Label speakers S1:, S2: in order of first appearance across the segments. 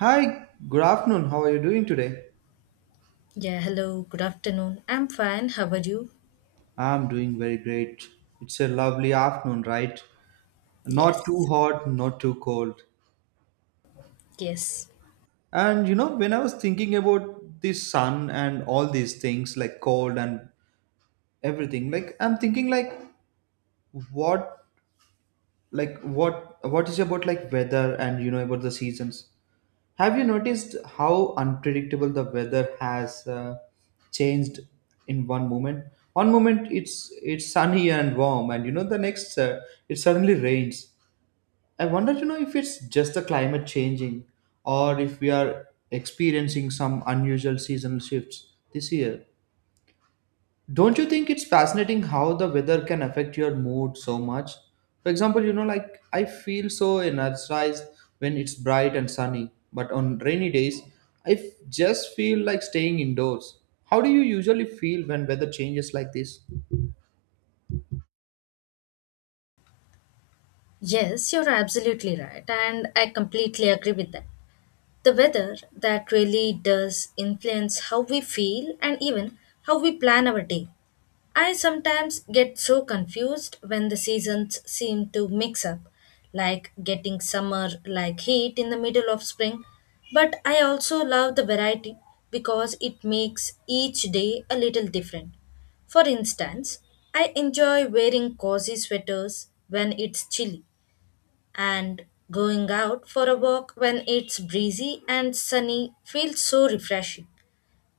S1: Hi, good afternoon. How are you doing today?
S2: Yeah, hello, good afternoon. I'm fine. How are you?
S1: I'm doing very great. It's a lovely afternoon, right? Not too
S2: Yes,
S1: hot, not too cold.
S2: yes,
S1: And you know, when I was thinking about this sun and all these things like cold and everything, like I'm thinking what like what is about like weather and you know about the seasons. Have you noticed how unpredictable the weather has changed in one moment? One moment it's sunny and warm, and you know the next it suddenly rains. I wonder, you know, if it's just the climate changing, or if we are experiencing some unusual seasonal shifts this year. Don't you think it's fascinating how the weather can affect your mood so much? For example, you know, like I feel so energized when it's bright and sunny, but on rainy days, I just feel like staying indoors. How do you usually feel when weather changes like this?
S2: yes, you're absolutely right, and I completely agree with that. The weather that really does influence how we feel and even how we plan our day. I sometimes get so confused when the seasons seem to mix up, like getting summer like heat in the middle of spring. But I also love the variety because it makes each day a little different. For instance, I enjoy wearing cozy sweaters when it's chilly and going out for a walk when it's breezy and sunny feels so refreshing.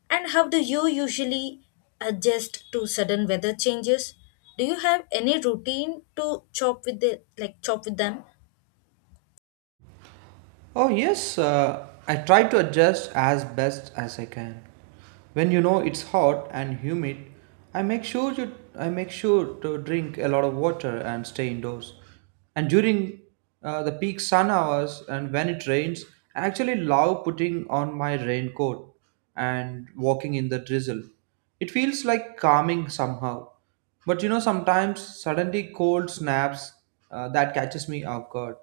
S2: And how do you usually adjust to sudden weather changes? Do you have any routine to chop with them?
S1: Oh, yes, I try to adjust as best as I can. When you know it's hot and humid, I make sure to drink a lot of water and stay indoors. And during the peak sun hours and when it rains, I actually love putting on my raincoat and walking in the drizzle. It feels like calming somehow. But you know, sometimes suddenly cold snaps that catches me off guard,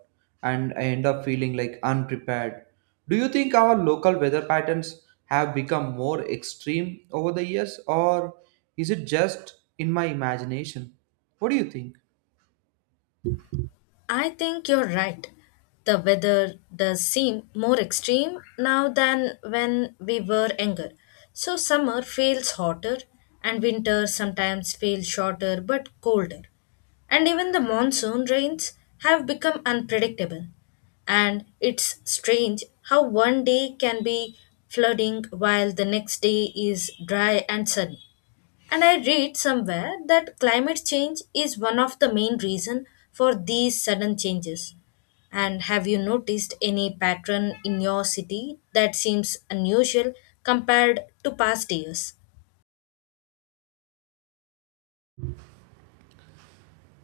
S1: and I end up feeling like unprepared. Do you think our local weather patterns have become more extreme over the years, or is it just in my imagination? What do you think?
S2: I think you're right. The weather does seem more extreme now than when we were younger. So summer feels hotter and winter sometimes feels shorter but colder. And even the monsoon rains have become unpredictable. And it's strange how one day can be flooding while the next day is dry and sunny. And I read somewhere that climate change is one of the main reason for these sudden changes. And have you noticed any pattern in your city that seems unusual compared to past years?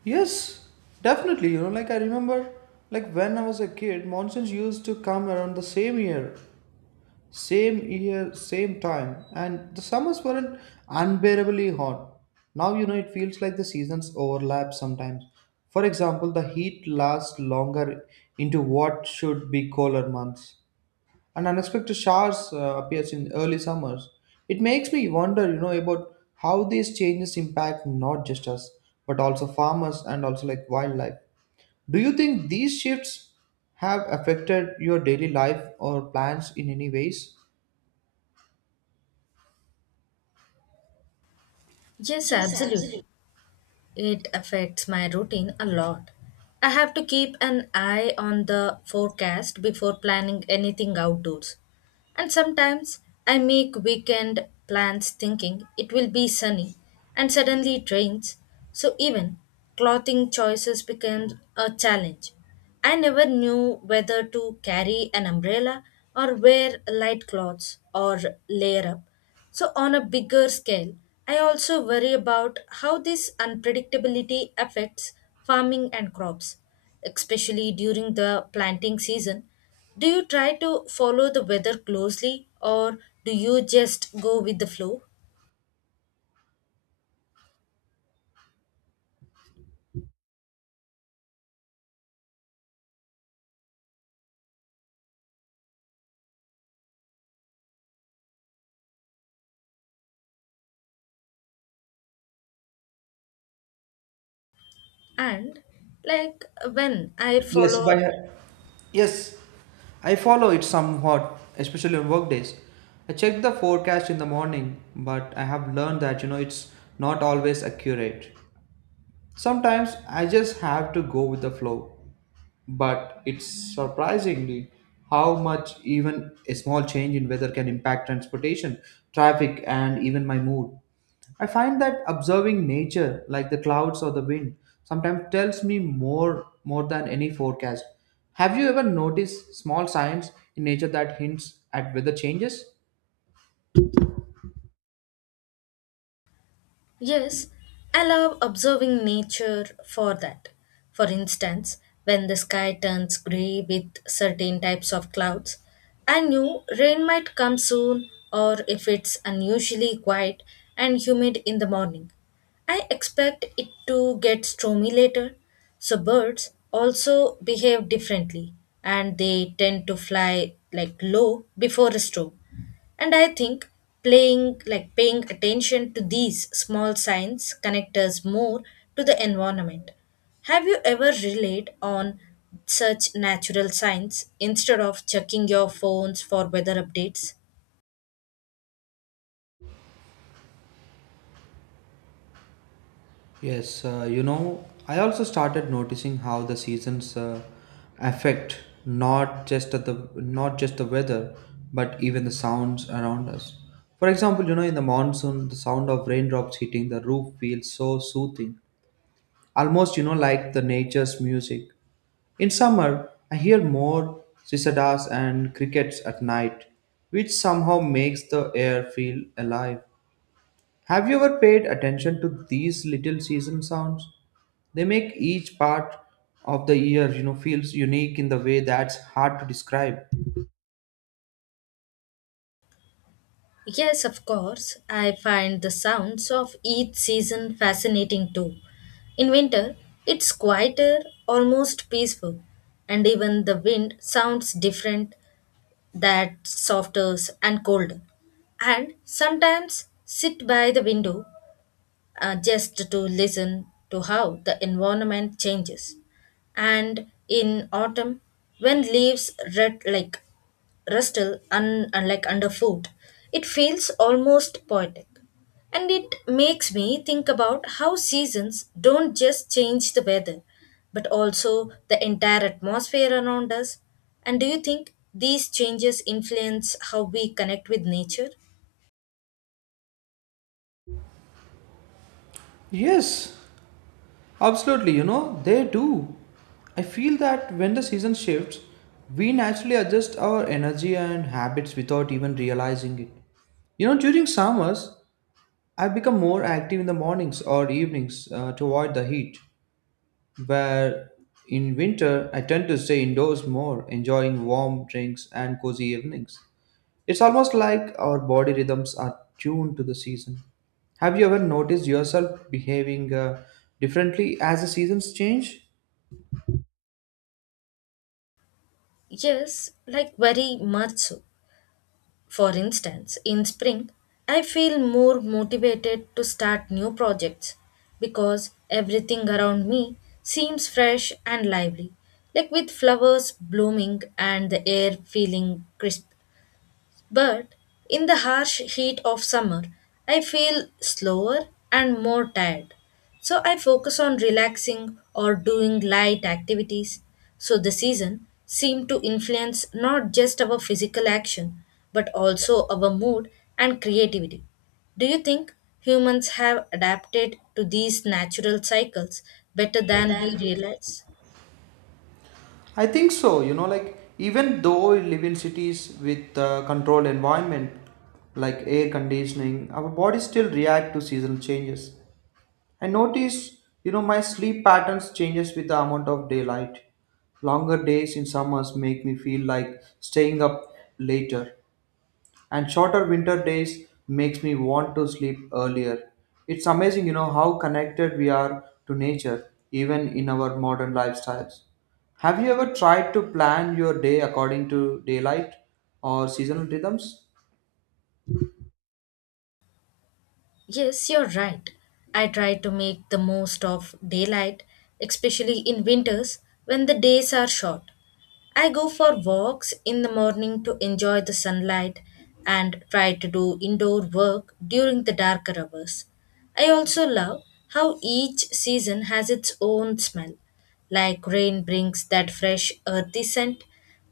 S1: Yes, definitely. You know, like I remember, like when I was a kid, monsoons used to come around the same year, same time, and the summers weren't unbearably hot. Now you know it feels like the seasons overlap sometimes. For example, the heat lasts longer into what should be colder months, and unexpected showers appears in early summers. It makes me wonder, you know, about how these changes impact not just us, but also farmers and also like wildlife. Do you think these shifts have affected your daily life or plans in any ways?
S2: Yes,
S1: Yes, absolutely.
S2: absolutely. It affects my routine a lot. I have to keep an eye on the forecast before planning anything outdoors. And sometimes I make weekend plans thinking it will be sunny and suddenly it rains. So even clothing choices become a challenge. I never knew whether to carry an umbrella or wear light clothes or layer up. So, on a bigger scale, I also worry about how this unpredictability affects farming and crops, especially during the planting season. Do you try to follow the weather closely or do you just go with the flow? And like when I
S1: Yes,
S2: follow.
S1: by yes, I follow it somewhat, especially on work days. I check the forecast in the morning, but I have learned that you know it's not always accurate. Sometimes I just have to go with the flow, but it's surprisingly how much even a small change in weather can impact transportation, traffic, and even my mood. I find that observing nature, like the clouds or the wind, sometimes tells me more than any forecast. Have you ever noticed small signs in nature that hints at weather changes?
S2: Yes, I love observing nature for that. For instance, when the sky turns grey with certain types of clouds, I knew rain might come soon or if it's unusually quiet and humid in the morning. I expect it to get stormy later. So birds also behave differently and they tend to fly like low before a storm. And I think playing like paying attention to these small signs connect us more to the environment. Have you ever relied on such natural signs instead of checking your phones for weather updates?
S1: Yes, you know, I also started noticing how the seasons affect not just the weather, but even the sounds around us. For example, you know, in the monsoon, the sound of raindrops hitting the roof feels so soothing, almost you know like the nature's music. In summer, I hear more cicadas and crickets at night, which somehow makes the air feel alive. Have you ever paid attention to these little season sounds? They make each part of the year, you know, feels unique in the way that's hard to describe.
S2: Yes, of course. I find the sounds of each season fascinating too. In winter, it's quieter, almost peaceful, and even the wind sounds different, that softer and colder, and sometimes sit by the window just to listen to how the environment changes. And in autumn, when leaves red like rustle like underfoot, it feels almost poetic. And it makes me think about how seasons don't just change the weather, but also the entire atmosphere around us. And do you think these changes influence how we connect with nature?
S1: Yes, absolutely, you know, they do. I feel that when the season shifts, we naturally adjust our energy and habits without even realizing it. You know, during summers, I become more active in the mornings or evenings to avoid the heat, where in winter I tend to stay indoors more, enjoying warm drinks and cozy evenings. It's almost like our body rhythms are tuned to the season. Have you ever noticed yourself behaving differently as the seasons change?
S2: Yes, like very much so. For instance, in spring, I feel more motivated to start new projects because everything around me seems fresh and lively, like with flowers blooming and the air feeling crisp. But in the harsh heat of summer, I feel slower and more tired. So I focus on relaxing or doing light activities. So the season seems to influence not just our physical action, but also our mood and creativity. Do you think humans have adapted to these natural cycles better than we realize?
S1: I think so. You know, like even though we live in cities with controlled environment like air conditioning, our bodies still react to seasonal changes. I notice, you know, my sleep patterns changes with the amount of daylight. Longer days in summers make me feel like staying up later, and shorter winter days makes me want to sleep earlier. It's amazing, you know, how connected we are to nature even in our modern lifestyles. Have you ever tried to plan your day according to daylight or seasonal rhythms?
S2: Yes, you're right. I try to make the most of daylight, especially in winters when the days are short. I go for walks in the morning to enjoy the sunlight and try to do indoor work during the darker hours. I also love how each season has its own smell, like rain brings that fresh earthy scent,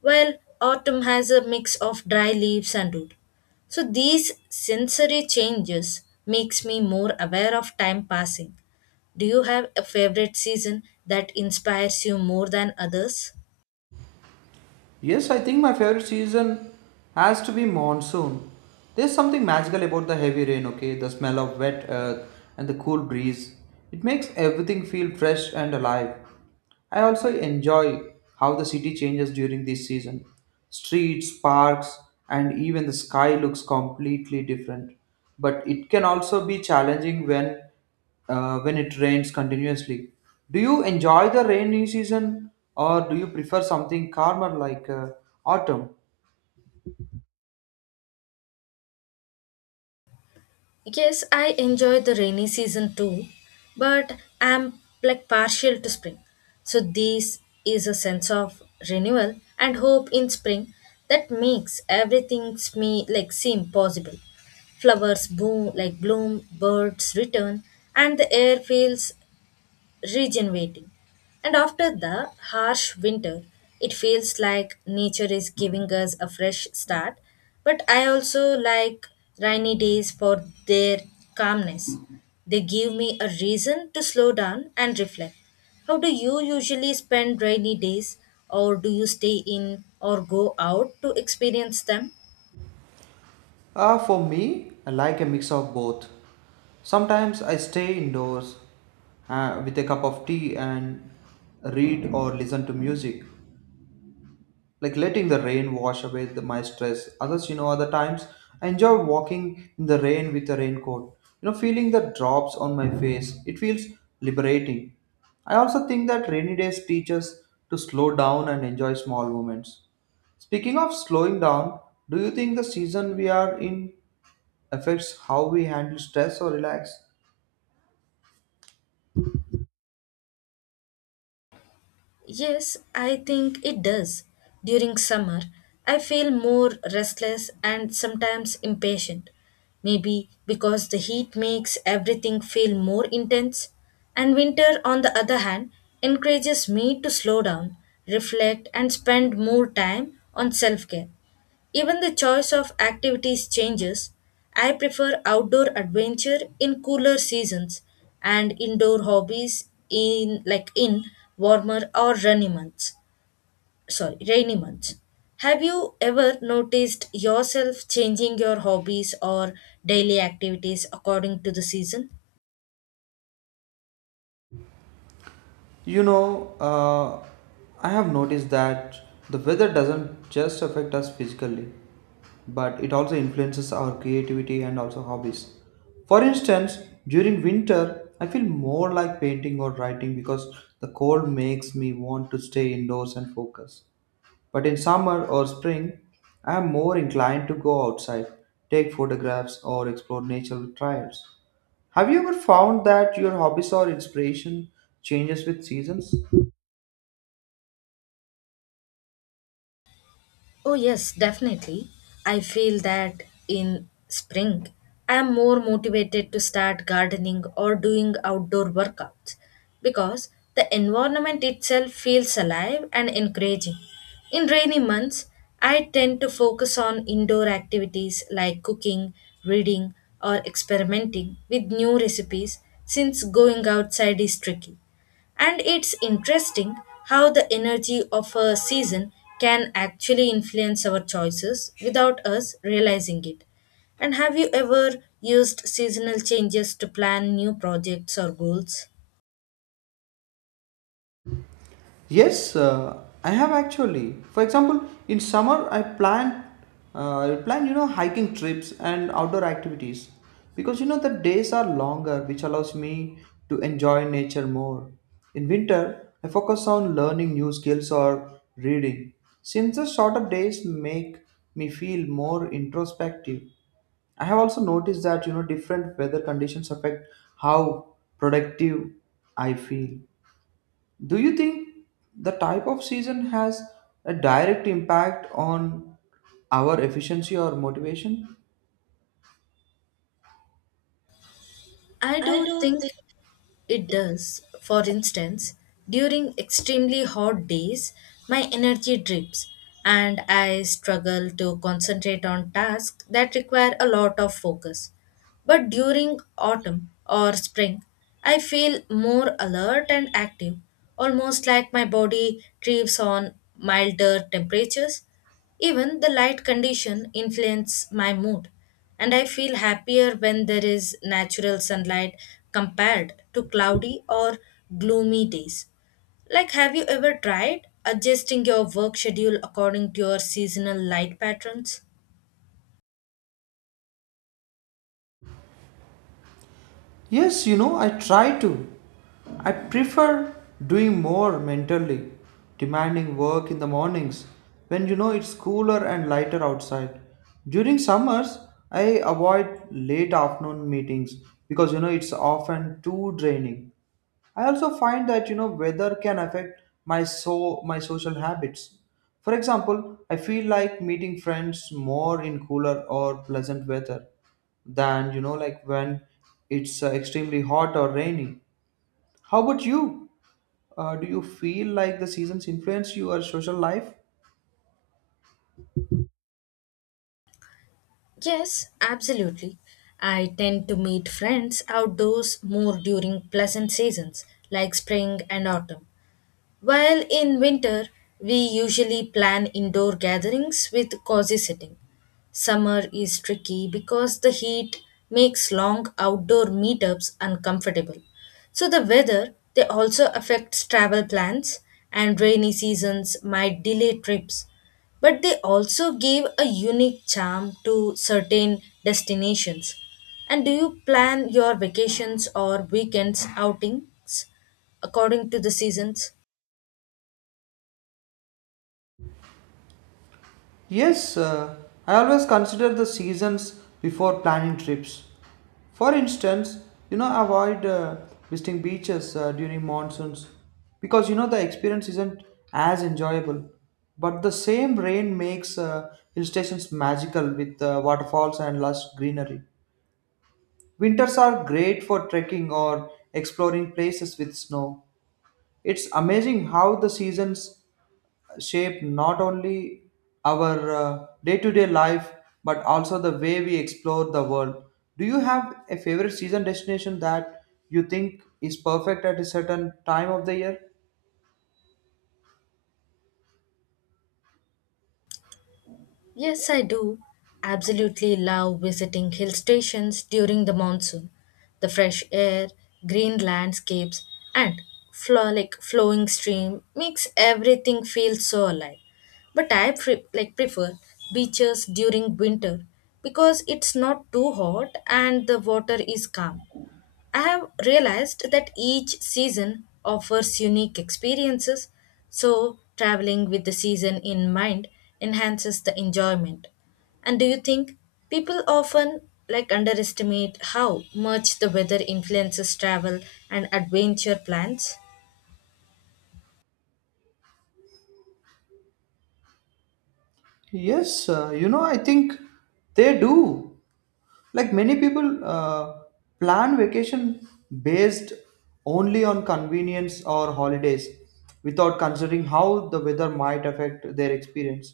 S2: while autumn has a mix of dry leaves and wood. So these sensory changes makes me more aware of time passing. Do you have a favorite season that inspires you more than others?
S1: Yes, I think my favorite season has to be monsoon. There's something magical about the heavy rain, okay? The smell of wet earth and the cool breeze. It makes everything feel fresh and alive. I also enjoy how the city changes during this season. Streets, parks, and even the sky looks completely different. But it can also be challenging when when it rains continuously. Do you enjoy the rainy season or do you prefer something calmer like autumn?
S2: Yes, I enjoy the rainy season too, but I'm like partial to spring. So this is a sense of renewal and hope in spring that makes everything me like seem possible. Flowers boom like bloom, birds return, and the air feels regenerating. And after the harsh winter, it feels like nature is giving us a fresh start. But I also like rainy days for their calmness. They give me a reason to slow down and reflect. How do you usually spend rainy days, or do you stay in or go out to experience them?
S1: For me, I like a mix of both. Sometimes I stay indoors with a cup of tea and read or listen to music, like letting the rain wash away the, my stress. Others, you know, other times I enjoy walking in the rain with a raincoat. You know, feeling the drops on my face. It feels liberating. I also think that rainy days teach us to slow down and enjoy small moments. Speaking of slowing down, do you think the season we are in affects how we handle stress or relax?
S2: Yes, I think it does. During summer, I feel more restless and sometimes impatient. Maybe because the heat makes everything feel more intense. And winter, on the other hand, encourages me to slow down, reflect, and spend more time on self care. Even the choice of activities changes. I prefer outdoor adventure in cooler seasons and indoor hobbies in like in warmer or rainy months. Sorry, rainy months. Have you ever noticed yourself changing your hobbies or daily activities according to the season?
S1: You know, I have noticed that the weather doesn't just affect us physically, but it also influences our creativity and also hobbies. For instance, during winter, I feel more like painting or writing because the cold makes me want to stay indoors and focus. But in summer or spring, I am more inclined to go outside, take photographs, or explore natural trails. Have you ever found that your hobbies or inspiration changes with seasons?
S2: Oh, yes, definitely. I feel that in spring, I am more motivated to start gardening or doing outdoor workouts because the environment itself feels alive and encouraging. In rainy months, I tend to focus on indoor activities like cooking, reading, or experimenting with new recipes since going outside is tricky. And it's interesting how the energy of a season can actually influence our choices without us realizing it. And have you ever used seasonal changes to plan new projects or goals?
S1: Yes, I have actually. For example, in summer I plan you know hiking trips and outdoor activities because you know the days are longer which allows me to enjoy nature more. In winter, I focus on learning new skills or reading. Since the shorter days make me feel more introspective, I have also noticed that you know different weather conditions affect how productive I feel. Do you think the type of season has a direct impact on our efficiency or motivation?
S2: I
S1: I
S2: do
S1: do think
S2: think it does. For instance, during extremely hot days, my energy drips and I struggle to concentrate on tasks that require a lot of focus. But during autumn or spring, I feel more alert and active, almost like my body thrives on milder temperatures. Even the light condition influence my mood, and I feel happier when there is natural sunlight compared to cloudy or gloomy days. Like, have you ever tried adjusting your work schedule according to your seasonal light patterns?
S1: Yes, you know, I try to. I prefer doing more mentally, demanding work in the mornings when you know it's cooler and lighter outside. During summers, I avoid late afternoon meetings because you know it's often too draining. I also find that you know weather can affect my social habits. For example, I feel like meeting friends more in cooler or pleasant weather than you know like when it's extremely hot or rainy. How about you? Do you feel like the seasons influence your social life?
S2: Yes, absolutely. I tend to meet friends outdoors more during pleasant seasons like spring and autumn. While in winter, we usually plan indoor gatherings with cozy sitting. Summer is tricky because the heat makes long outdoor meetups uncomfortable. So the weather they also affects travel plans and rainy seasons might delay trips. But they also give a unique charm to certain destinations. And do you plan your vacations or weekends outings according to the seasons?
S1: Yes, I always consider the seasons before planning trips. For instance, you know, avoid visiting beaches during monsoons because you know the experience isn't as enjoyable. But the same rain makes hill stations magical with waterfalls and lush greenery. Winters are great for trekking or exploring places with snow. It's amazing how the seasons shape not only our day-to-day life but also the way we explore the world. Do you have a favorite season destination that you think is perfect at a certain time of the year?
S2: Yes, I do. Absolutely love visiting hill stations during the monsoon. The fresh air, green landscapes, and flowing stream makes everything feel so alive. But I prefer beaches during winter because it's not too hot and the water is calm. I have realized that each season offers unique experiences, so traveling with the season in mind enhances the enjoyment. And do you think people often like underestimate how much the weather influences travel and adventure plans?
S1: Yes, you know, I think they do, like many people plan vacation based only on convenience or holidays without considering how the weather might affect their experience.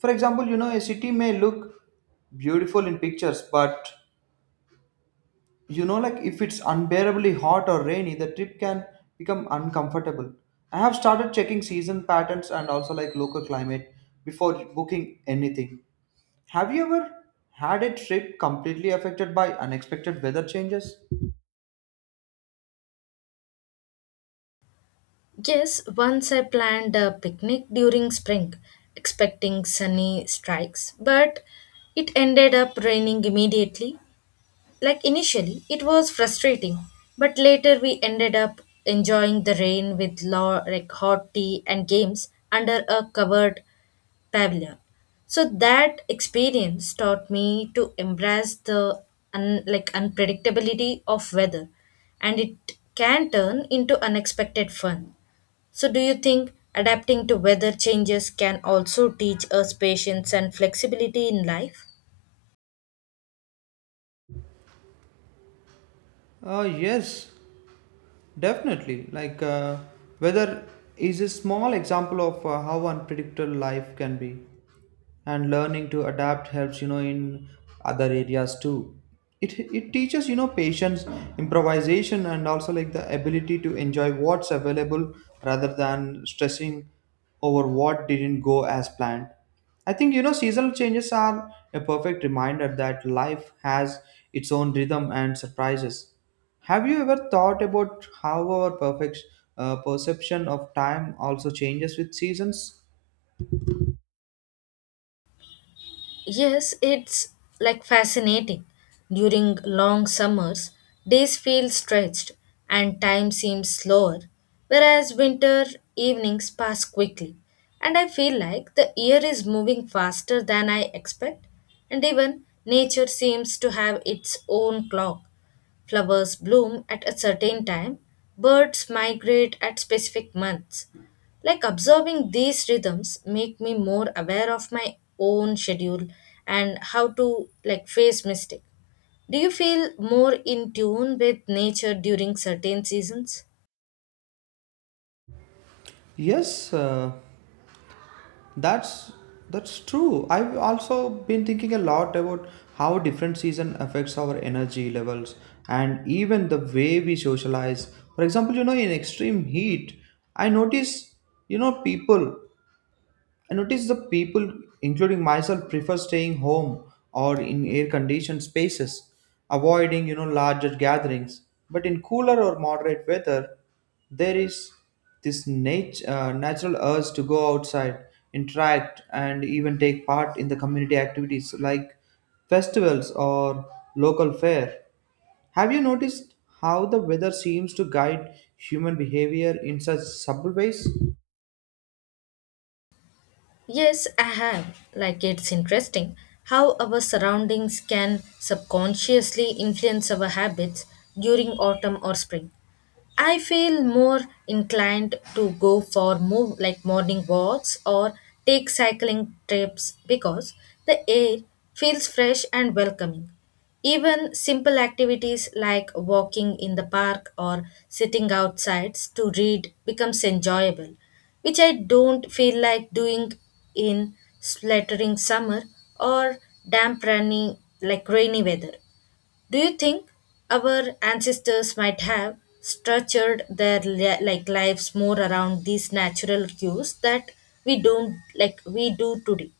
S1: For example, you know, a city may look beautiful in pictures, but you know like if it's unbearably hot or rainy the trip can become uncomfortable. I have started checking season patterns and also like local climate before booking anything. Have you ever had a trip completely affected by unexpected weather changes?
S2: Yes, once I planned a picnic during spring, expecting sunny strikes, but it ended up raining immediately. Like initially, it was frustrating, but later we ended up enjoying the rain with law, like hot tea and games under a covered pavilion. So that experience taught me to embrace the un, like unpredictability of weather, and it can turn into unexpected fun. So do you think adapting to weather changes can also teach us patience and flexibility in life?
S1: Yes, definitely. Like, weather is a small example of how unpredictable life can be, and learning to adapt helps you know in other areas too. It teaches you know patience, improvisation, and also like the ability to enjoy what's available rather than stressing over what didn't go as planned. I think you know seasonal changes are a perfect reminder that life has its own rhythm and surprises. Have you ever thought about how our perfect perception of time also changes with seasons?
S2: Yes, it's like fascinating. During long summers, days feel stretched and time seems slower, whereas winter evenings pass quickly. And I feel like the year is moving faster than I expect, and even nature seems to have its own clock. Flowers bloom at a certain time, birds migrate at specific months. Like observing these rhythms make me more aware of my own schedule and how to like face mistake. Do you feel more in tune with nature during certain seasons?
S1: Yes, That's that's true. I've also been thinking a lot about how different season affects our energy levels and even the way we socialize. For example, you know, in extreme heat, I notice, you know, people I notice the people, including myself, prefer staying home or in air-conditioned spaces, avoiding you know larger gatherings. But in cooler or moderate weather, there is this natural urge to go outside, interact, and even take part in the community activities like festivals or local fair. Have you noticed how the weather seems to guide human behavior in such subtle ways?
S2: Yes, I have. Like, it's interesting how our surroundings can subconsciously influence our habits during autumn or spring. I feel more inclined to go for move like morning walks or take cycling trips because the air feels fresh and welcoming. Even simple activities like walking in the park or sitting outside to read becomes enjoyable, which I don't feel like doing in sweltering summer or damp rainy weather. Do you think our ancestors might have structured their lives more around these natural cues that we don't like we do today?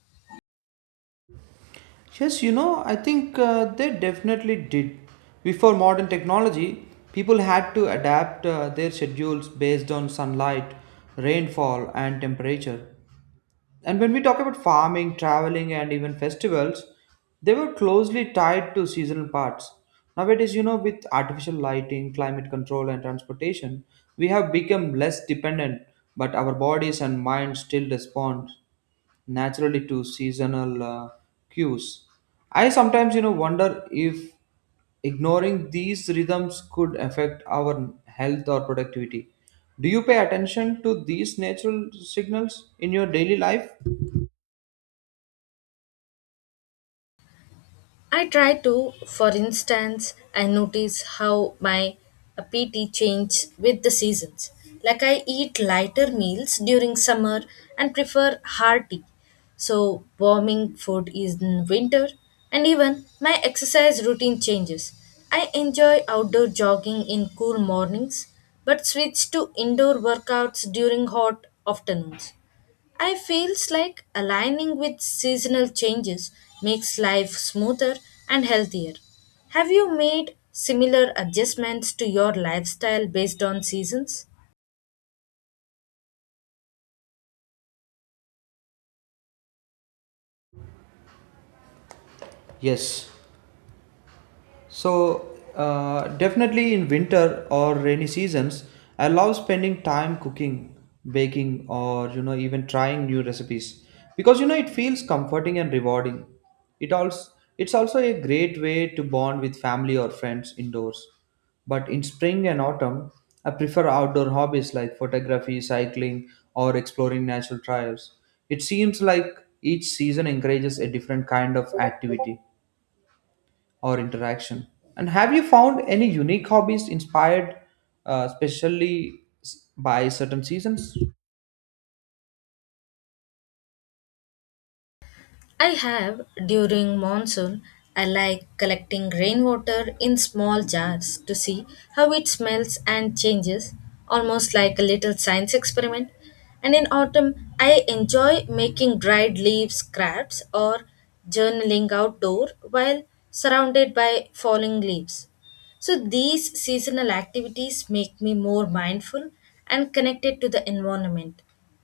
S1: Yes, you know, I think they definitely did. Before modern technology, people had to adapt their schedules based on sunlight, rainfall, and temperature. And when we talk about farming, traveling, and even festivals, they were closely tied to seasonal parts. Nowadays, you know, with artificial lighting, climate control, and transportation, we have become less dependent, but our bodies and minds still respond naturally to seasonal cues. I sometimes, you know, wonder if ignoring these rhythms could affect our health or productivity. Do you pay attention to these natural signals in your daily life?
S2: I try to, for instance, I notice how my appetite changes with the seasons. Like I eat lighter meals during summer and prefer hearty. So warming food is in winter and even my exercise routine changes. I enjoy outdoor jogging in cool mornings but switch to indoor workouts during hot afternoons. I feels like aligning with seasonal changes makes life smoother and healthier. Have you made similar adjustments to your lifestyle based on seasons?
S1: Yes. So, definitely in winter or rainy seasons, I love spending time cooking, baking, or you know, even trying new recipes because you know it feels comforting and rewarding. It also it's also a great way to bond with family or friends indoors. But in spring and autumn, I prefer outdoor hobbies like photography, cycling, or exploring natural trails. It seems like each season encourages a different kind of activity or interaction. And have you found any unique hobbies inspired especially by certain seasons?
S2: I have during monsoon. I like collecting rainwater in small jars to see how it smells and changes, almost like a little science experiment. And in autumn, I enjoy making dried leaves crafts or journaling outdoor while surrounded by falling leaves. So these seasonal activities make me more mindful and connected to the environment.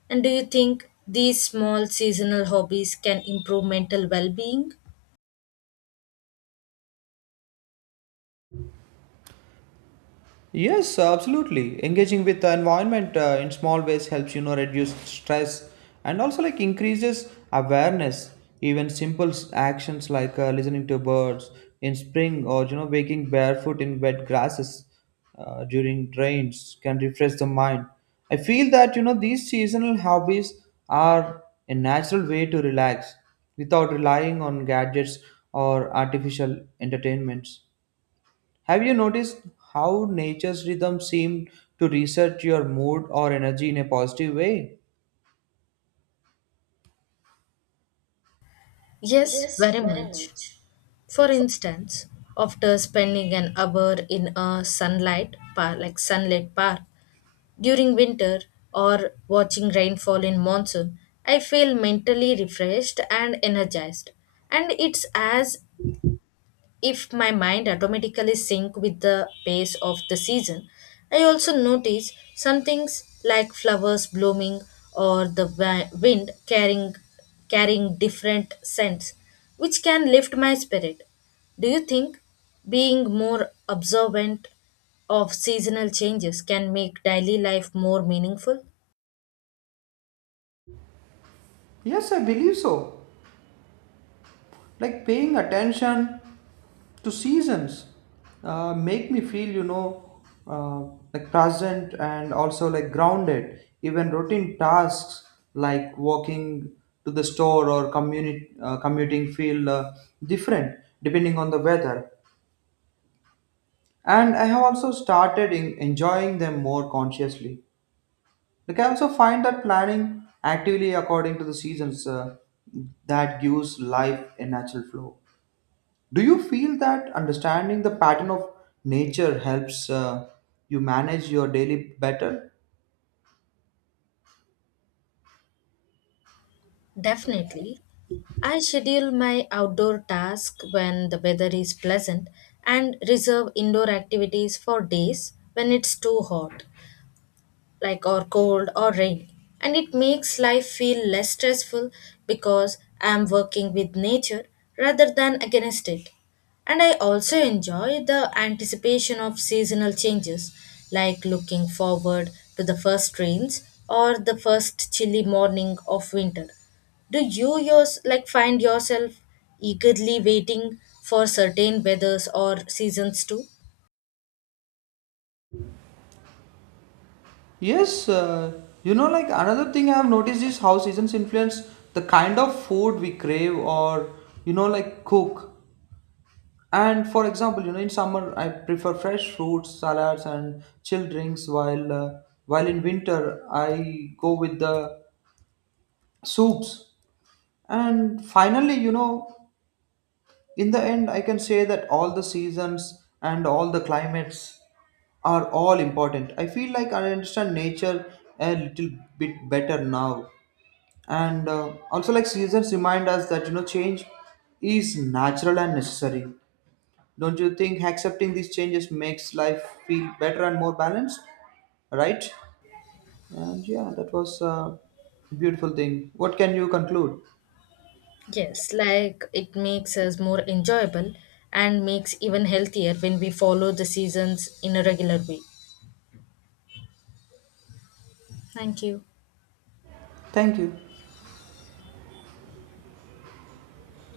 S2: And do you think these small seasonal hobbies can improve mental well being?
S1: Yes, absolutely. Engaging with the environment in small ways helps you know reduce stress and also like increases awareness. Even simple actions like listening to birds in spring or you know waking barefoot in wet grasses during rains can refresh the mind. I feel that you know these seasonal hobbies are a natural way to relax without relying on gadgets or artificial entertainments. Have you noticed how nature's rhythm seem to reset your mood or energy in a positive way?
S2: Yes,
S1: Yes,
S2: very
S1: very
S2: much.
S1: much.
S2: For instance, after spending an hour in a sunlight park, like sunlit park, during winter or watching rainfall in monsoon, I feel mentally refreshed and energized. And it's as if my mind automatically sync with the pace of the season. I also notice some things like flowers blooming or the wind carrying different scents, which can lift my spirit. Do you think being more observant of seasonal changes can make daily life more meaningful?
S1: Yes, I believe so. Like paying attention to seasons make me feel, you know, uh, like present and also like grounded. Even routine tasks like walking to the store or commuting feel different depending on the weather. And I have also started in enjoying them more consciously. Like I also find that planning actively according to the seasons that gives life a natural flow. Do you feel that understanding the pattern of nature helps you manage your daily better?
S2: Definitely. I schedule my outdoor tasks when the weather is pleasant and reserve indoor activities for days when it's too hot like or cold or rain, and it makes life feel less stressful because I am working with nature rather than against it. And I also enjoy the anticipation of seasonal changes, like looking forward to the first rains or the first chilly morning of winter. Do you yours like find yourself eagerly waiting for certain weathers or seasons too?
S1: Yes, you know, like another thing I have noticed is how seasons influence the kind of food we crave or, you know, like cook. And for example, you know, in summer I prefer fresh fruits, salads, and chill drinks. While in winter I go with the soups. And finally, you know, in the end, I can say that all the seasons and all the climates are all important. I feel like I understand nature a little bit better now. And also, like seasons remind us that you know, change is natural and necessary. Don't you think accepting these changes makes life feel better and more balanced? Right? And yeah, that was a beautiful thing. What can you conclude?
S2: Yes, like it makes us more enjoyable and makes even healthier when we follow the seasons in a regular way. Thank you.
S1: Thank you.